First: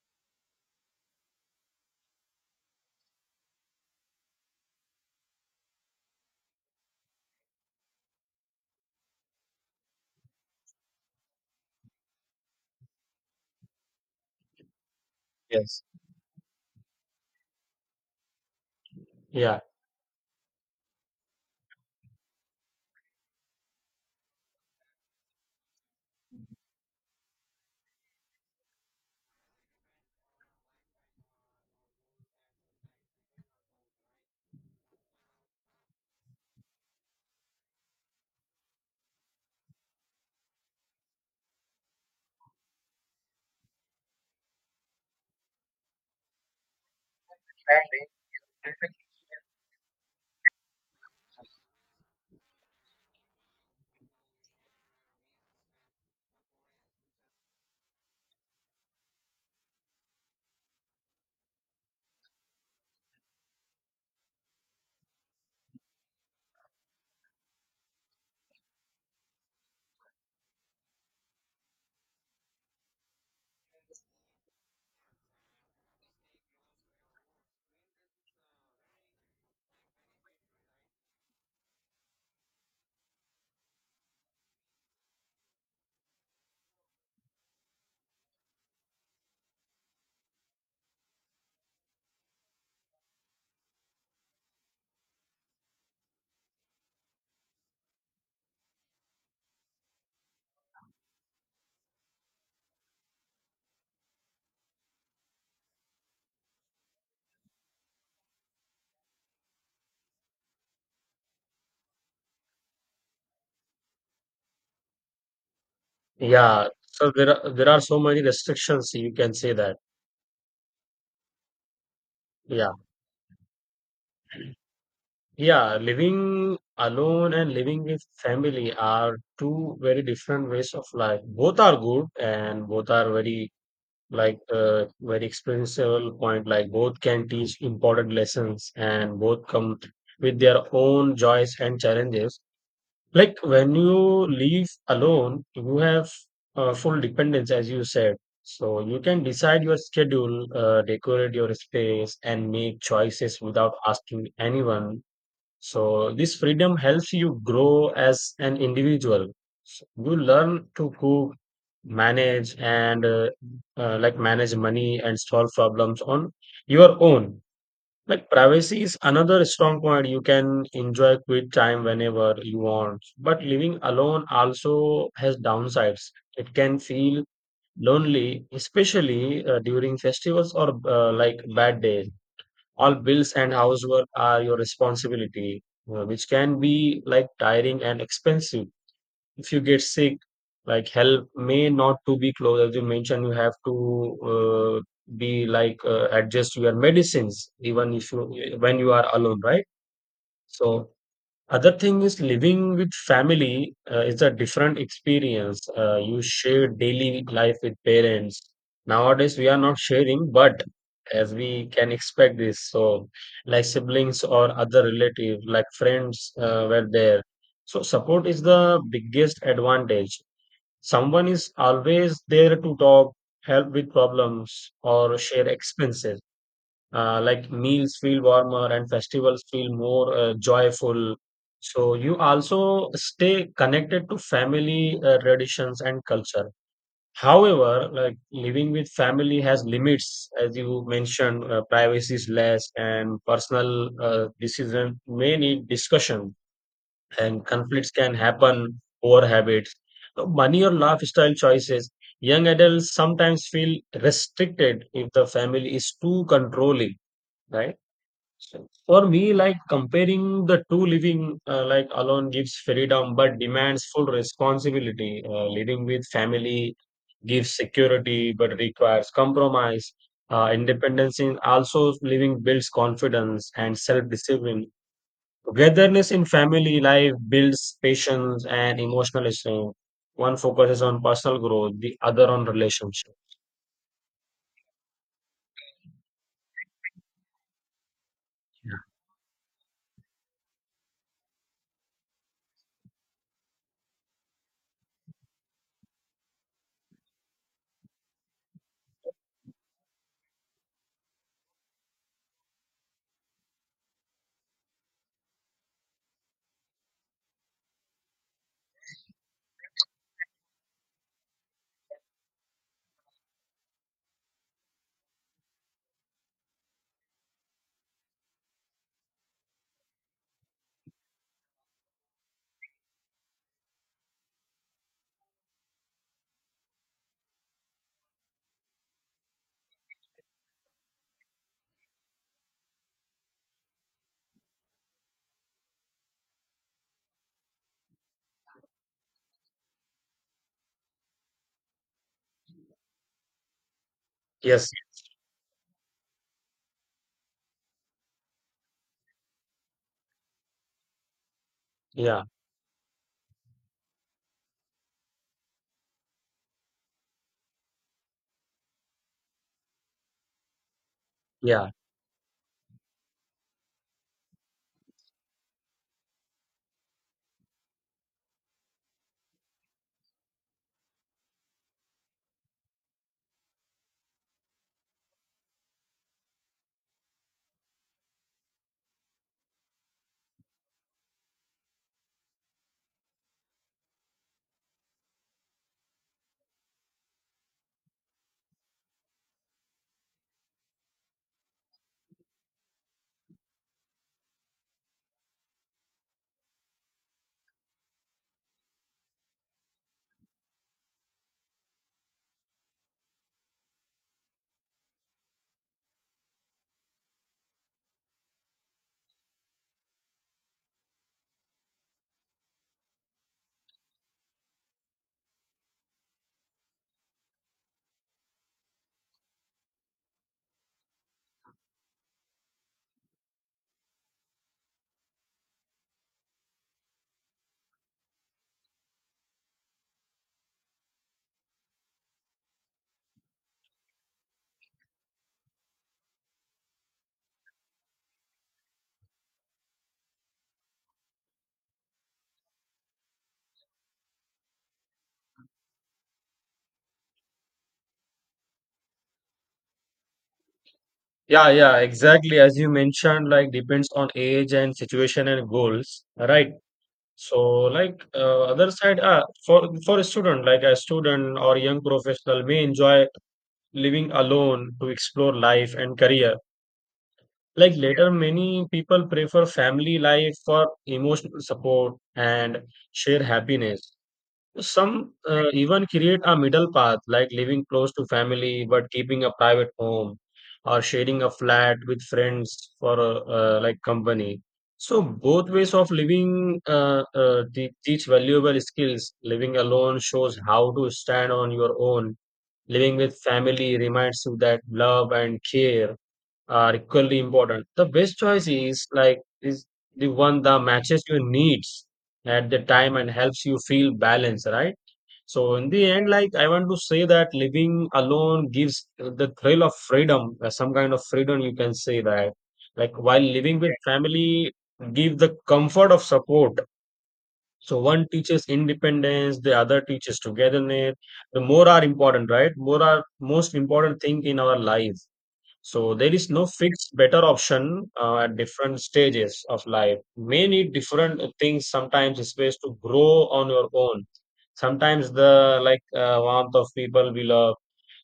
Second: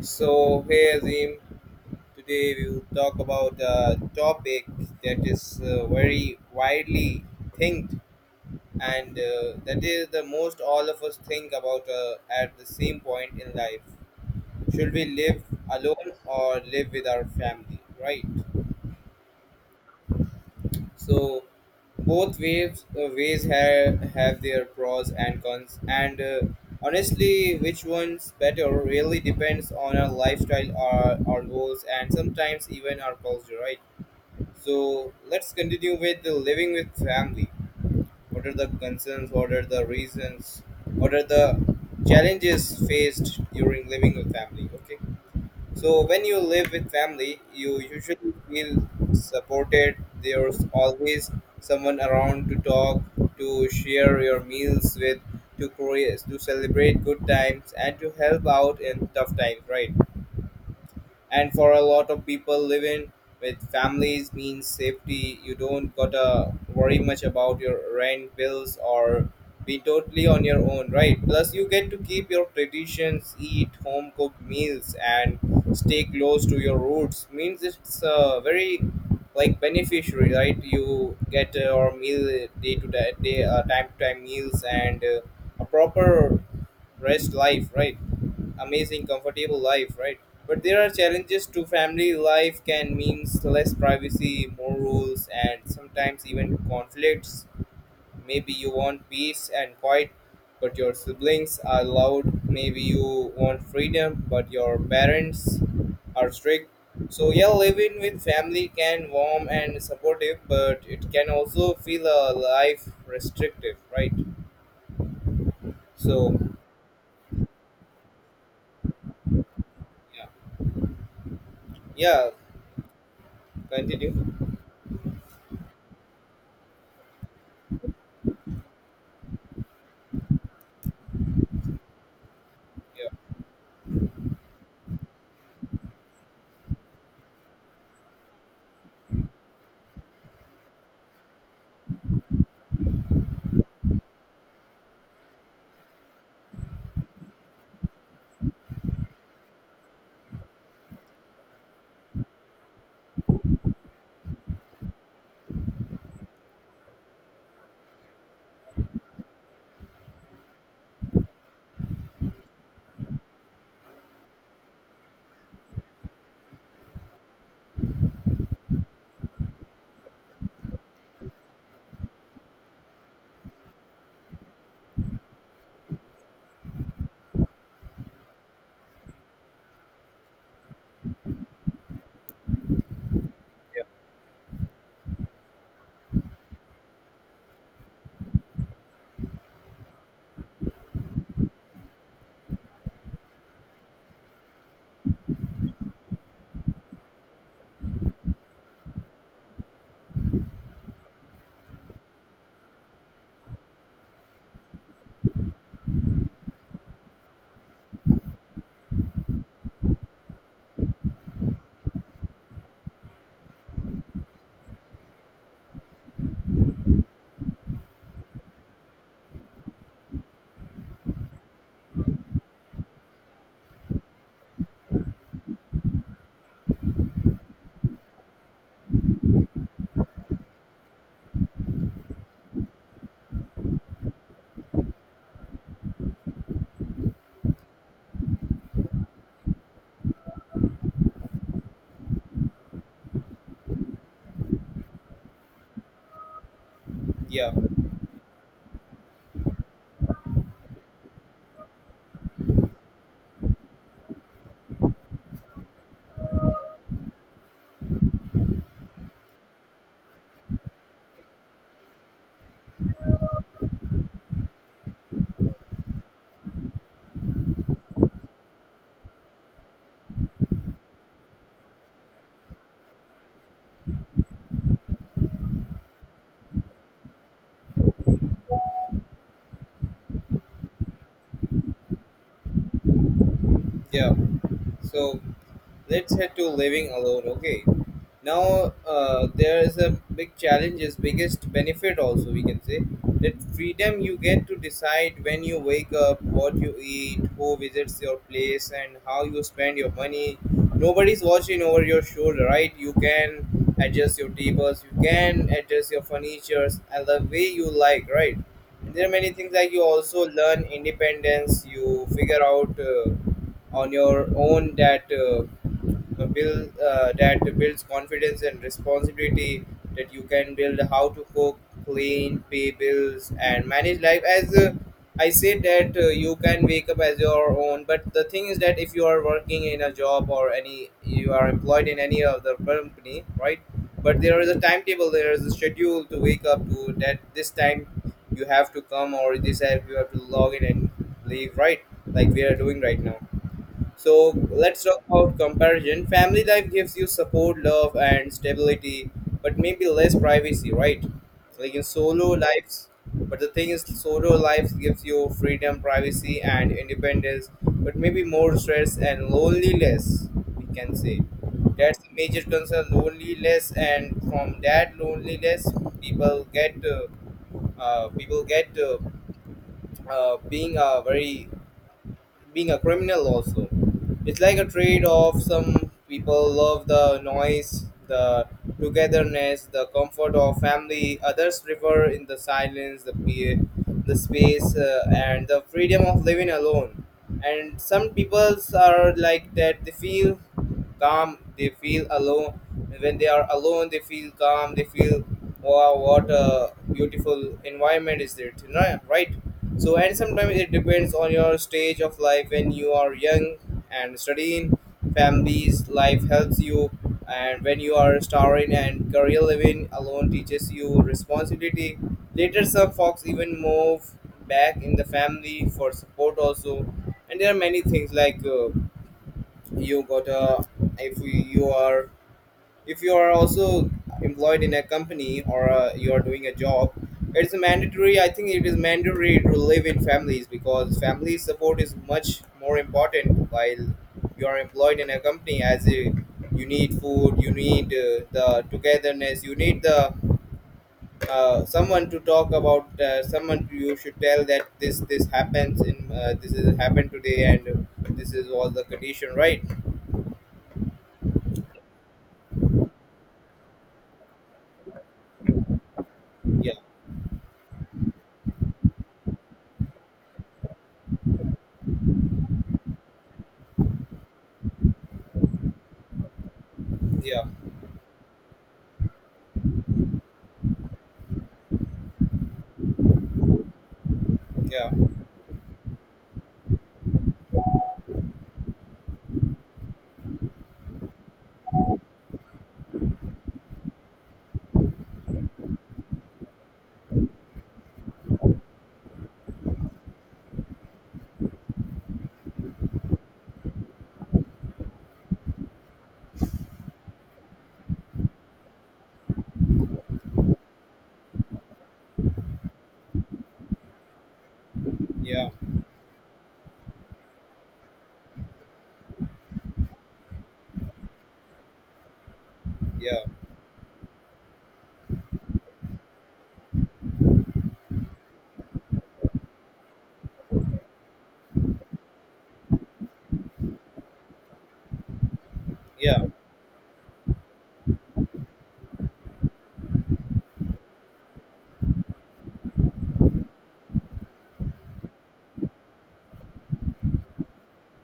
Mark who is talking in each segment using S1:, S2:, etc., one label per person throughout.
S1: So, hey Azim, today we will talk about a topic that is very widely thinked, and that is the most all of us think about, at the same point in life. Should we live
S2: Yes.
S1: alone or live with our family, right?
S2: Yeah.
S1: So both waves ways have their pros and cons, and honestly, which one's better really depends on our lifestyle, our goals, and sometimes even our culture, right? So let's continue with the living with family. What are the concerns? What are the reasons? What are the challenges faced during living with family? Okay. So when you live with family, you usually feel supported. There's always someone around to talk, to share your meals with, to curious, to celebrate good times, and to help out in tough times, right? And for a lot of people, living with families means safety. You don't gotta worry much about your rent bills or be totally on your own, right? Plus, you get to keep your traditions, eat home cooked meals, and stay close to your roots. Means it's a very like beneficiary, right? You get your meal day to day, time to time meals, and a proper rest life, right? Amazing, comfortable life, right? But there are challenges to family life. Can means less privacy, more rules, and sometimes even conflicts. Maybe you want peace and quiet, but your siblings are loud. Maybe you want freedom, but your parents are strict. So yeah, living with family can warm and supportive, but it can also feel a life restrictive, right? So
S2: Yeah. So there are so many restrictions, you can say that.
S1: yeah, yeah,
S2: Yeah.
S1: continue.
S2: Yeah. Living alone and living with family are two very different ways of life. Both are good and both
S1: Yeah,
S2: are very like very experiential point. Like both can teach important lessons and both come with their own joys and challenges. Like when you leave alone, you have full dependence, as you said. So you can decide your schedule, decorate your space, and make choices without asking anyone. So this freedom helps you grow as an individual. So you learn to cook, manage, and like manage money and solve problems on your own. Like privacy is another strong point. You can enjoy quiet time whenever you want. But living alone also has downsides. It can feel lonely, especially during festivals or like bad days. All bills and
S1: yeah,
S2: housework are your responsibility, which can be like tiring and expensive if you get sick, like help may not to be close. As you mentioned, you have to uh, be like, adjust your medicines even if you when you are alone, right? So other thing is, living with family is a different experience. You share daily life with parents. Nowadays we are not sharing, but as we can expect this. So like siblings or other relative, like friends, were there. So support is the biggest advantage. Someone is always there to talk, help with problems, or share expenses. Like meals feel warmer and festivals feel more joyful. So you also stay connected to family traditions and culture. However, like living with family has limits. As you mentioned, privacy is less, and personal decision may need discussion and
S1: yeah.
S2: conflicts can happen over habits. So, money or lifestyle choices. Young adults sometimes feel restricted if the family is too controlling, right? So for me, like comparing the two, living like alone gives freedom but demands full responsibility. Living with family gives security but requires compromise. Independence in also living builds confidence and self discipline. Togetherness in family life builds patience and emotional strength. One focuses on personal growth, the other on relationship.
S1: Yeah. So let's head to living alone, okay? Now
S2: Yeah.
S1: there is a big challenge, is biggest benefit also, we can say that freedom. You get to decide when you wake up, what you eat, who visits your place, and how you spend your money. Nobody's watching over your shoulder, right? You can adjust your tables, you can adjust your furnitures and the way you like, right? And there are many things like you also learn independence. You figure out on your own that build that builds confidence and responsibility, that you can build how to cook, clean, pay bills, and manage life. As I said that, you can wake up as your own. But the thing is that if you are working in a job or any, you are employed in any other company, right? But there is a timetable, there is a schedule to wake up to that this time you have to come, or this app you have to log in and leave, right? Like we are doing right now. So
S2: Yes,
S1: let's talk about comparison. Family life gives you support, love, and stability, but maybe less privacy, right? Like in
S2: yeah,
S1: solo lives. But the thing is, solo life gives you freedom, privacy, and independence, but maybe more stress and loneliness, we can say.
S2: yeah,
S1: That's the major concern, loneliness, and from that loneliness, people get uh, people get, being very being a criminal also. It's like a trade off. Some people love the noise, the togetherness, the comfort of family. Others prefer in the silence, the the space, and the freedom of living alone. And some peoples are like that, they feel calm, they feel alone. When they are alone, they feel calm, they feel wow, what a beautiful environment is it, right? So and sometimes it depends on your stage of life. When you are young and studying, families life helps you. And when you are starring and career, living alone teaches you responsibility. Later, some folks even move back in the family for support also. And there are many things like, you got a, if you are if you are also employed in a company, or you are doing a job, it's mandatory. I think it is mandatory to live in families, because family support is much more important while you are employed in a company. As a, you need food, you need the togetherness, you need the someone to talk about, someone you should tell that this happens in, this is happened today, and this is all the condition, right?
S2: yeah, yeah, exactly. As you mentioned, like depends on age and situation and goals, right?
S1: Yeah,
S2: So, like other side, ah, for a student, like a student or young professional may enjoy living alone to explore life and career.
S1: yeah,
S2: Like later, many people prefer family life for emotional support and share happiness.
S1: yeah,
S2: Some even create a middle path, like living close to family but keeping a private home or sharing a flat with friends for like company. So both ways of living, teach valuable skills. Living alone shows how to stand on your own. Living with family reminds you that love and care are equally important. The best choice is the one that matches your needs at the time and helps you feel balanced, right?
S1: yeah,
S2: So in the end, like I want to say that living alone gives the thrill of freedom, some kind of freedom, you can say that. Like while
S1: yeah,
S2: living with family give the comfort of support. So one teaches independence, the other teaches togetherness. The more are important, right? More are most important thing in our life. So there
S1: yeah,
S2: is no fixed better option. At different stages of life, may need different things. Sometimes it's best to grow on your own. Sometimes the like warmth of people we love.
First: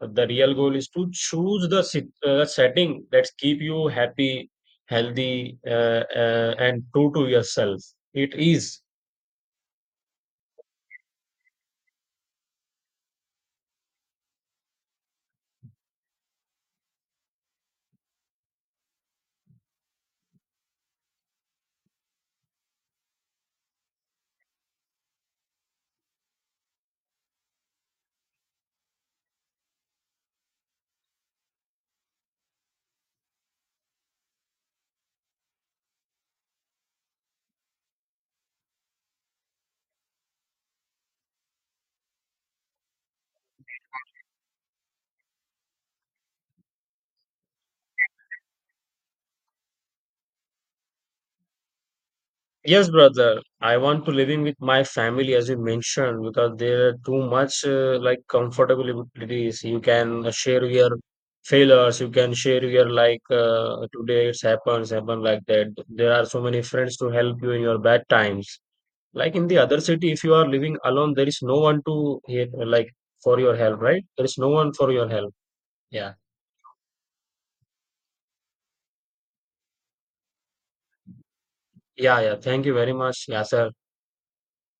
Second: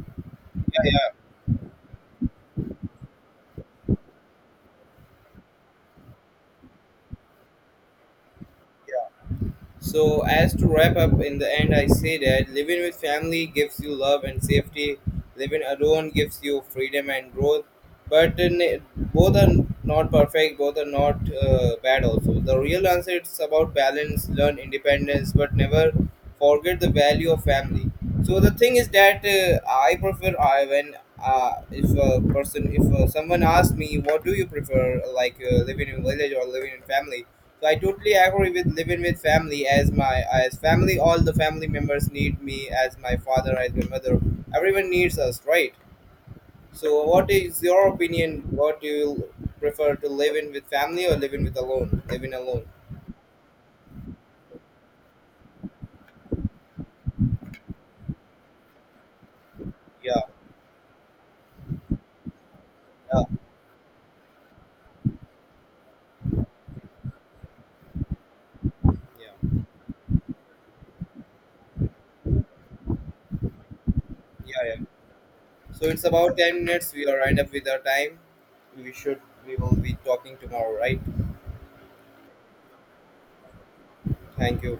S2: The real goal
S1: yeah,
S2: is to
S1: yeah.
S2: choose the setting that keep you happy, healthy, and true to yourself. It is.
S1: Yeah. So as to wrap up in the end, I say that living with family gives you love and safety. Living alone gives you freedom and growth. But in both are not perfect. Both are not bad. Also, the real answer is about balance. Learn independence, but never forget the value of family. So the thing is that I prefer I when if a person, if someone asks me what do you prefer, like living in village or living in family. So I totally agree with living with family, as my as family, all the family members need me, as my father, as my mother, everyone needs us, right. So what is your opinion? What do you prefer, to live in with family or living with alone? Living alone.
S2: Yes, brother. I want to living with my family, as you mentioned, because there are too much like comfortabilities. You
S1: Yeah.
S2: can share your failures. You can share your like
S1: Yeah.
S2: today it's happen like that. There are so many friends to help you in your bad times. Like in the
S1: Yeah.
S2: other city, if you are living alone, there is no one to like for your help, right? There is no
S1: Yeah.
S2: one
S1: Yeah.
S2: for your help.
S1: So it's
S2: Yeah,
S1: about 10 minutes. We are lined up with our time. We should, we will be talking tomorrow, right?
S2: yeah, yeah. Thank you very much, yeah, sir.
S1: Thank you.